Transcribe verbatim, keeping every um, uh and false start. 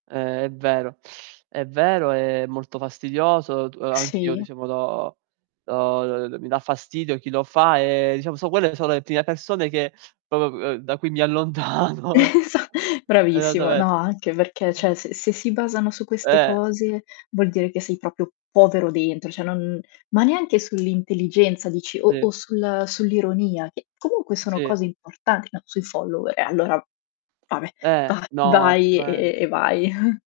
Eh, è vero, è vero, è molto fastidioso t anch'io Sì. diciamo do do [unintelligible] mi dà fastidio chi lo fa e diciamo so quelle so' le prime persone che popo uhm, da cui mi allontano. Esa bravissimo, no esattamente anche perché ceh, s se si basano su queste Eh. cose vuol dire che sei propio povero dentro ceh, non ma neanche sull'intelligenza dici o o Sì. sul sull'ironia che comunque sono Sì. cose importanti, no, sui follower e allora vabbè Eh, va no, vai e assolutamente. e vai.